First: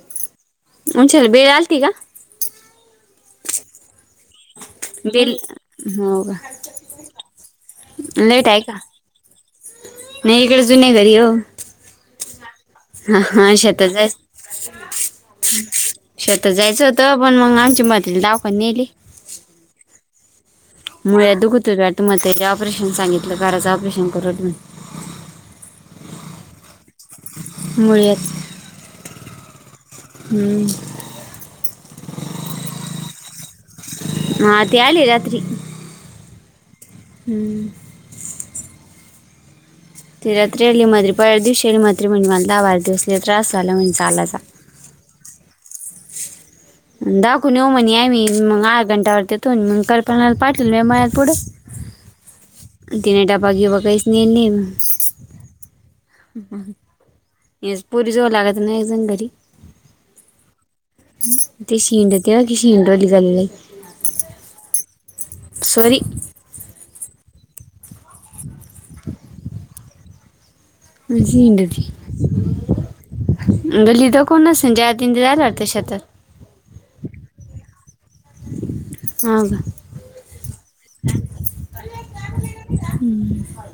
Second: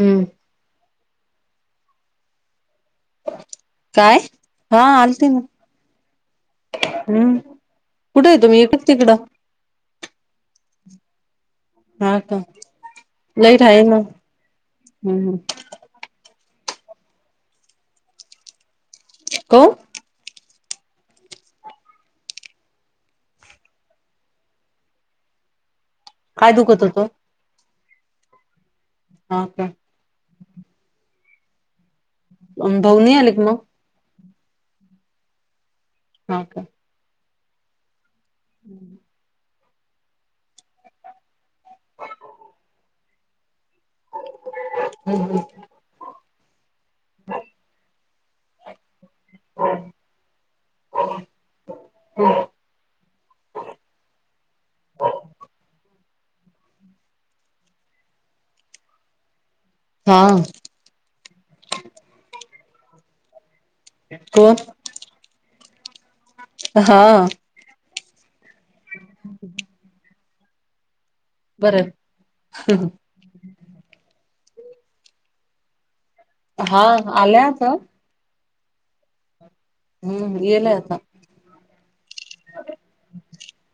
हम्म बेल आलती का. काय हा आलती बेल ना हो का हम्म. कुठे आहे तुम्ही, येतो मी तिकडं. मी हिकडं जुन्या घरी हो. हा का. हा हा लाईट आहे शेतात ना जाय हम्म शेतात जायचं होतं, पण मग आमची म्हातारी दवाखान्या नेली. काऊन मूळव्याध दुखु राहतं म्हातारीला ऑपरेशन सांगितलं कराच, ऑपरेशन करू काय दुखत होतं. मूळव्याध हा का हम्म. अं भाऊ नाही आले का मग. हा ते आले रात्री. हा का. हंम्म. हंम. ते रात्री आले म्हातारी परवादिवशी, आणि म्हातारी म्हणली मला धा बारा दिवस लय त्रास झाला म्हणे चालायचा. हम्म हम्म. दाखवून येऊ म्हणी या मी मग आठ घंटावरतीथून मग कल्पनाला पाटील म मत पुढं [inaudible] हम तिन डबा बीबा काहीच नाही नेल, याच पोरी जवळ लागाच ना एकजण घरी. हा [inaudible] कोण? सॉरी हा [inaudible] [inaudible] बरं गल्लीत कोण अस ज त ते जायला लाते शतात [inaudible] हा आल्या आता. हाव का. हम्म येल आता. [inaudible]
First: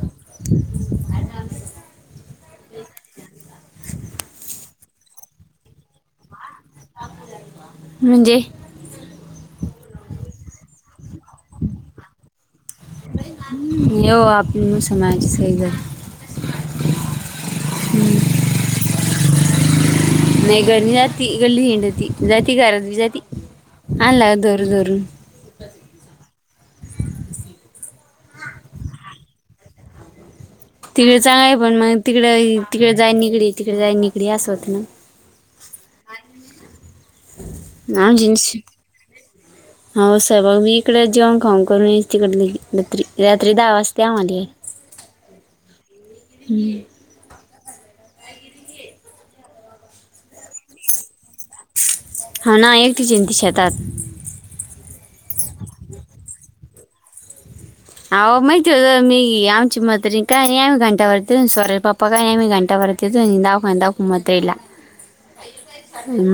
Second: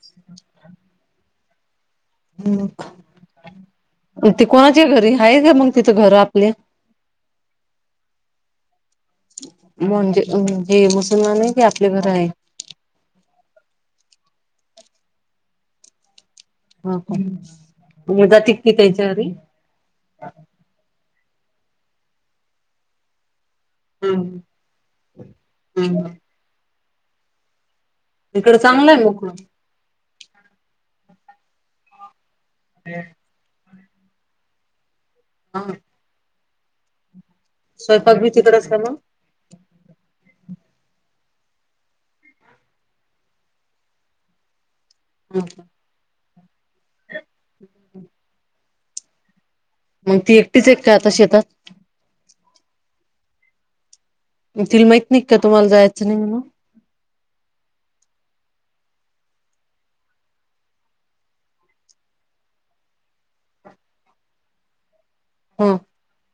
ते कोणाच्या घरी आहे का मग तिचं घर आपले, म्हणजे. म्हणजे म्हणजे मुसलमान आहे की, आपल्या घर आहे. [inaudible] म जाते ती तिच्या घरी, नाही घर जाती गल्ली हिंडती जाती घरात जाती. आणला हम्म धरून धरून हम्म इकड चांगलंय मोकळ तिकडे चांग आहे पण मग तिकड तिकडे जाय निगडी तिकडे जाय नििकडी अस होत ना, हा [inaudible] स्वयंपाक भी तिकडंच का मग, ह सहेबग मी इकडे जेवण खाऊ करून येच तिकडे र्री रात्री दहा वाजता द मझ [inaudible] [inaudible] हां का हम्म [inaudible] मग ती एकटीच एक का आता शेतात. ह ना एकटी घर ना शेतात. मग तीला माहित नाही का तुम्हाला जायचं नाही म्हणून. [inaudible] [inaudible] ह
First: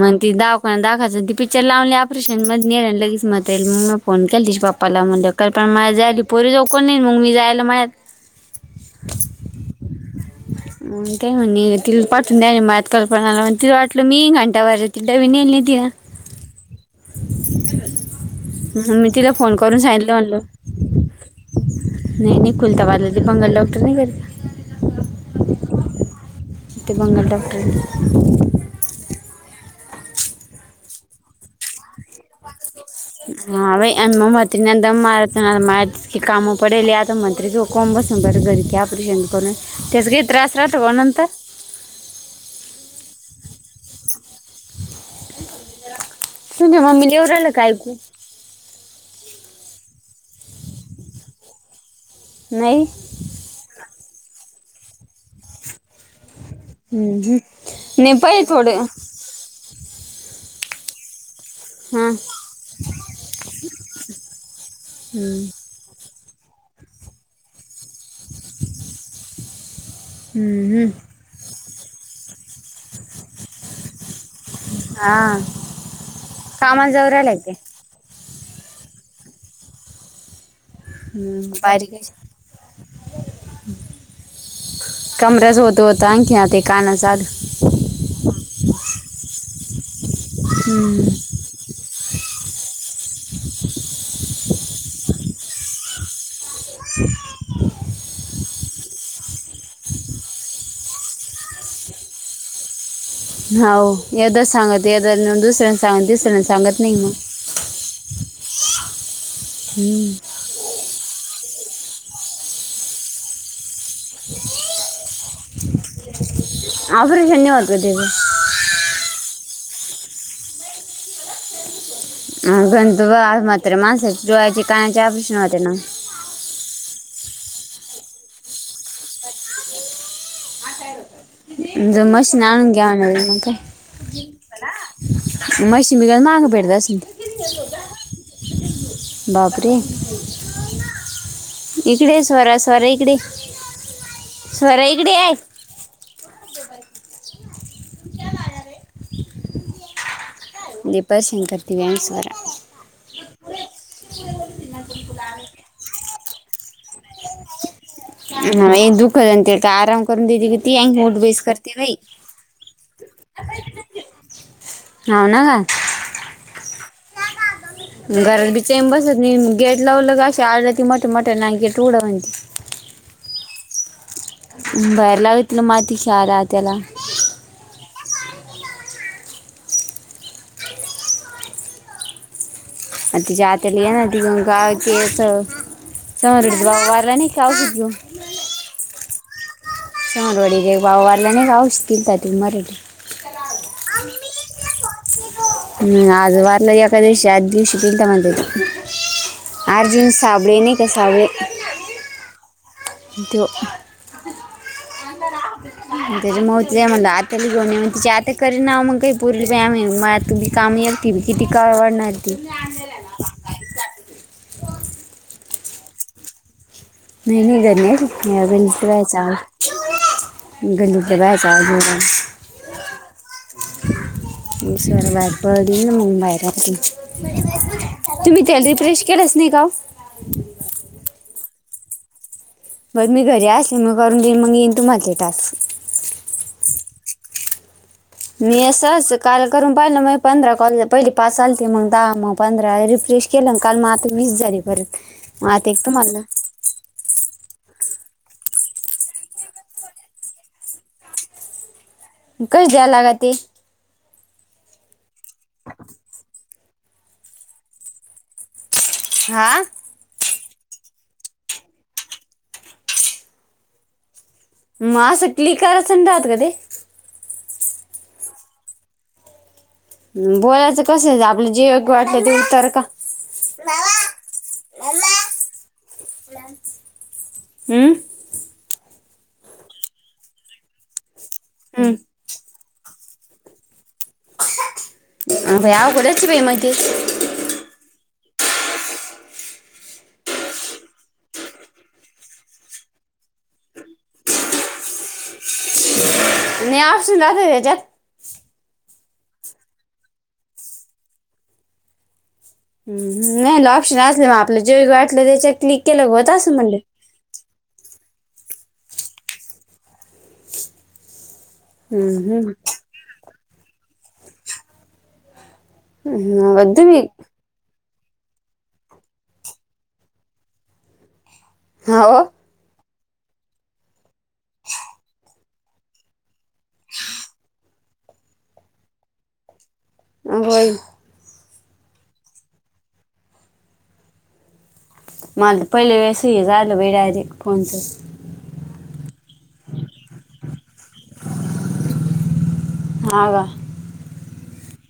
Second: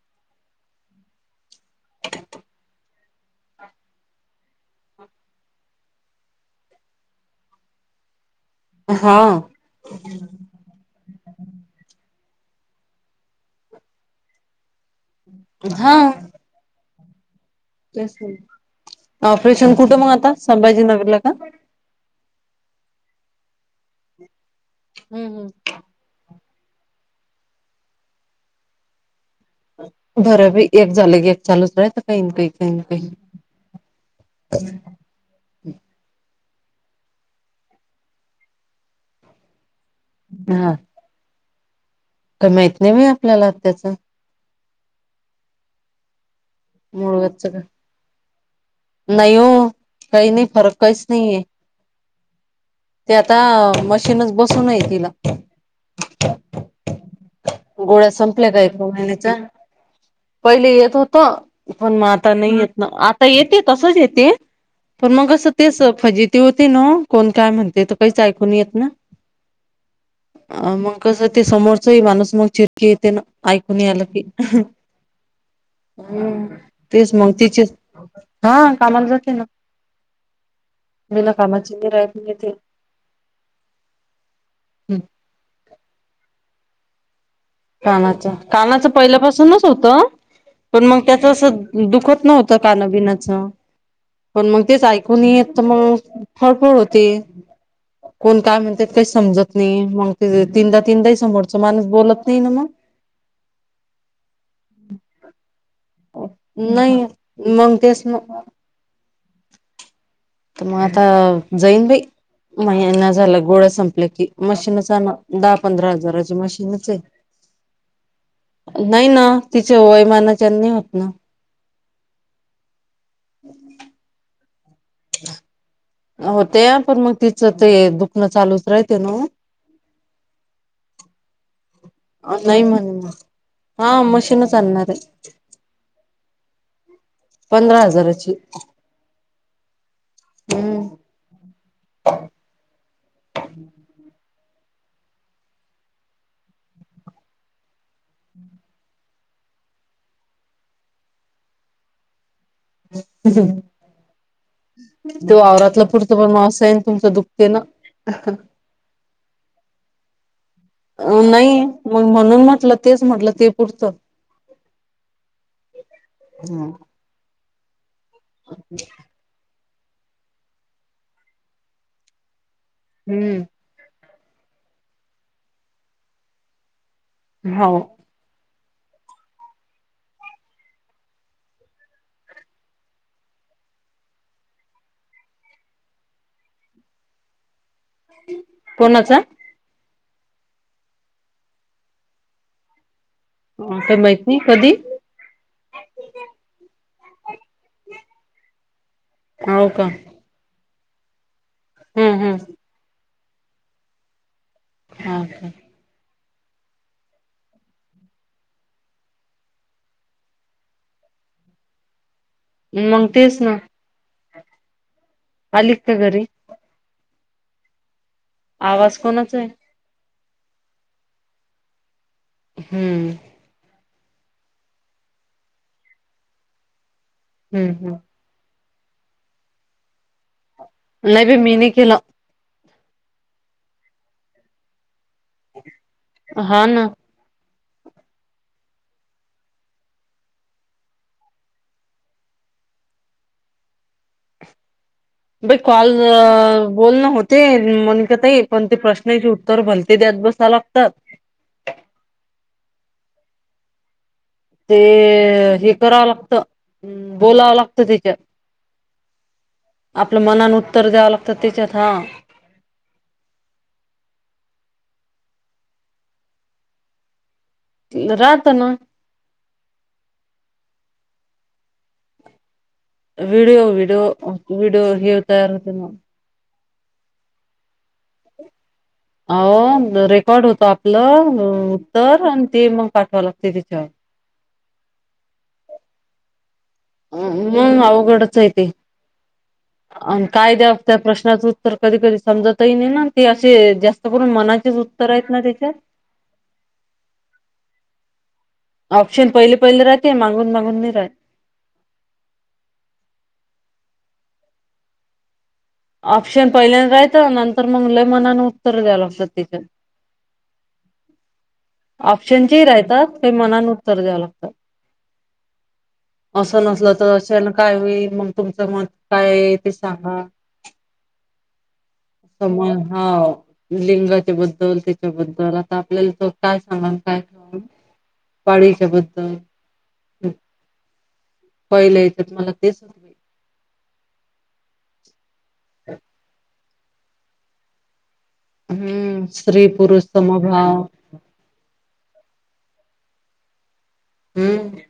मग ती दावक दाखायच ती पिक्चर लावली ऑपरेशन मध्ये नेय लगेच मत येईल मग म [inaudible] फोन केल तिच्या बाप्पाला म्हणलं का पण माझ जायली पोरी जाऊ कोण नाही मग मी जायला माझत- हा काय म्हणणे तिला पाठून द्या मत कल्पनाला तिला वाटलं मी घंट्यावरर [inaudible] तिड्डा ब नाहील तिरा हा [inaudible] ऑपरेशन कुठं मग सांगितलं आता, म्हणलं संभाजीनगरला का? नाही नाही कुल्ताबादला ते बंगाल डॉक्टर नाही का ते. हम्, हम्म ते बंगाली डॉक्टर [unintelligible] बरं बाई एक झालं की एक चालूच हाय त काही - काही काही ना काही हा बाई [unintelligible] यंदा माळ हा मया इतकी कामं पडेली, आता म्हंतरी कोण बसल बरं घरी की ऑपरेशन करून त्याच गे त्रास राहतो हो नंतर का माहीत नाही बाई आपल्याला आत त्याच सुनी मामीनी मुळव्याधच ओरडल का काय कू नाही वो, काही नाही फरक काहीच नाहीये नाही ते आता, मशीनच बसून आहे तिला हम्म, हम्म. गोळ्या नाही पाहिजे संपल्या काय, थोडं खाऊन आले जा, पहिले येत होतो, पण म हां आता नाही येत ना, आता येत्यात तूज येते, पण मग असं तेच फजिती होते ना हो, कोण काय म्हणते त पैज ऐकू येत ना अ, हम्म, हम्म. मग कसं ते, समोरचही माणूस मग चिडकी येते ना, ऐकू नाय आलं की? हां हंम, कामाला जाऊ तेच राहिला मग ते तिचे हा कामाला जाते ना, बीनाकामाची निरायत घेते कमरेचा होत होता आणखी आता हे कानाचं आलं कानाचं - कानाचं पहिल्यापासूनच होतं, पण मग हम्म. त्यात तसं, दुखत नव्हतं, काना बिनाचं पण मग, तेच ऐकू नाय येत त म, फळफळ होती. कोण काय म्हणत काही समजत नाहिये, मग ते तीनदा तीनदाही समोरचं माणूस बोलत नाही ना म हाऊ, एकदाच सांगते एदा दुसऱ्यांन सांगत तिसऱ्यांदा सांगत नाहीये मंग, तेच ना हम्म त म आता जाईन बाई, महिना झाला गोळ्या संपल्या की, मशीनच आणावं. दहा पंधरा हजाराची मशीन ऑपरेशन नाय होत का त्याज? नाय ना, तिच्या वोयमानाच्यान नाय होत ना? अ गन तबा आज मात्र माणसाची डोळ्याचे, कानाचे ऑपरेशन होते ना होतया, पण मग तिचं ते, दुखणं चालूच राहते ना वो [unintelligible] ज मसनी नाही आणून म्हणे घ्यावं मग नवीन म काय? हा मशीनच आणणार आहे मशीन बी काय महाग भेटत आसल पंधरा हजाराची बापरे हम्म इकडे ये स्वरा - स्वरा इकडे ये, स्वरा इकडे ये लय पासिंग करती वयानुसार हम्म, हं -हं दो आवरातला पुड तुम्हा मास आहे, तुमचं दुखते ना? नाही दुखत ते का आराम करून देती बीती, अन ओठ बेस नाही करते बाई मग म्हणून म्हटलं तेच म्हटलं ते पुढचं हाव ना का घरात बी चैन बसत नई, म गेट लावलं की अशी आराडती, मोठ मोठ्याने गेट उघडा म्हणती. हम्म बाहेर लावतील माती सारा त्याला हौ अन, तिच्या आत्यानी हाय ना ती गंगाळ केसं [unintelligible] कोणाचा? सवरवाडी लय भाव वाढला ना, [unintelligible] काय माहित नाय, कधी? हम्, आज वाारला, एका दिवशी, आज दिवशी [unintelligible] हो का आठ दिवस साबळे, नाय का साबळे हम्म, हं मम्मे, त्यो हा, का? त्याच्यामुळं तिया म्हणल आत्या भी [unintelligible] तीची आत्या करी नाव मग काय पोरगी [unintelligible] तुम्ही कामे एकटी मी, किती कळवडणार ती मंग, तेच ना आलीत का घरी? नाही - नाही घरी नाही [unintelligible] आवाज कोणाचा आहे गल्लीतल्या बाया [unintelligible] हम्म दुसर वायफळ दिली ना, मग बाहेर असते हम्म हम् तुम्ही ते आधी रिफ्रेश केलंच नाही का ओ? लय बाय मी नाही केलं बर मी घरी असली मग करून देईन, मग येईन तूम्हा ते टास्क हा, ना मी असं - असं काल करून पाहिलं, माय पंधरा कॉल, पहिले पास आलीती, मग दहा, मग पंधरा रिफ्रेश केलं काल, म आता वीस झाली परत मग बाई आता एक कॉल तुम्हाला बोलण होत ते मोनिकाताई, पण ते प्रश्नाचे उत्तर भलते द्यात बसा लागतात कय दया लागती? ते हे करावं लागतं, अम् बोलावं लागतं त्याच्या हा, आ आपलं, मनानं उत्तर द्यावं लागतं त्याच्यात, हा म असं क्लिक कराचण राहत का ते? राहत ना? हंम, बोलायचं कसं, आपलं जे योग्य वाटतय ते उतर का? व्हिडिओ- व्हिडिओ-विडिओ हे उत्तर आलं त मग हम्म अहो रेकॉर्ड होतो आपलं हम्म उत्तर, अन ते मग पाठवा लागते त्याच्याव अ बाई अवघडच आहे बाई म ते हं, मग अवघडच आहे तेे [inaudible] अन काय द्याव त्या प्रश्नाचं उत्तर, कधी - कधी समजतही नाही ना, ते असे जास्त करून मनाचेच उत्त प्रयत्न त्याच्यात त्याच्यात. नाही आप सुना र जात. ऑप्शन पहिले पहिले राहते मागून मागून नाही राहत. नाही ऑप्शन असले मग आपलं जे व वाटलं त्याच्यात क्लिक केलं होत ऑप्शन असं म्हणलं पहिल्यांद राहतं नंतर मग ल मनान द्यावे लागतात. हम्म, हम्म. ऑप्शनचे राहतात ते मनान उत्तर द्याव लागतात. असं हम्म, नसलं तुम्ही तरशाला. काय होईल मग तुमचं मत काय आहे ते सांगा. हो. सम हा लिंगाच्या बद्दल त्याच्याबद्दल आता आपल्याला त. काय सांग काय ख पाळीच्या बद्दल. होय. पहिल येतो मला तेच. मला तर पहिले अस हिजार आला भेडरी फोच. हम्म स्त्री पुरुष समभाव. काका. हम्म.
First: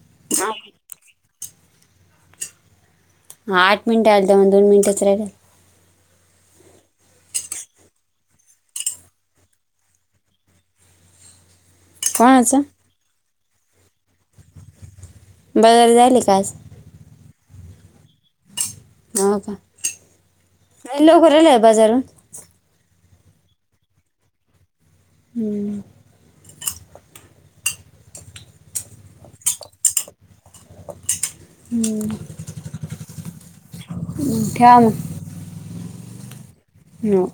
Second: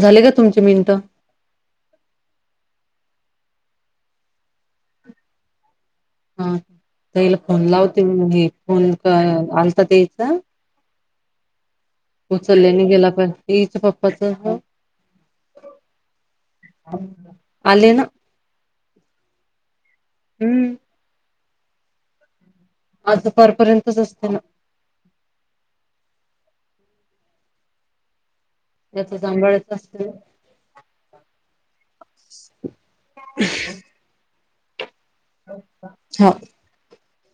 झाले का तुमचे मिनटं? हा आठ मिनट आलेल दोन मिनटच राहिल. पहिला फोन लावते हा त्यांच्या घरचा. कोणाचं उचलल्याने गेला पच पप्पाच. बघर झायले का आज. आले ना. हो का. हम्म. ए लोकराला आहे बाजारून. आज सकाळपर्यंतच असत ना. हम्म. याचा जांभाळत असत. हम्म. [inaudible] ठेवा मग. हा. ना.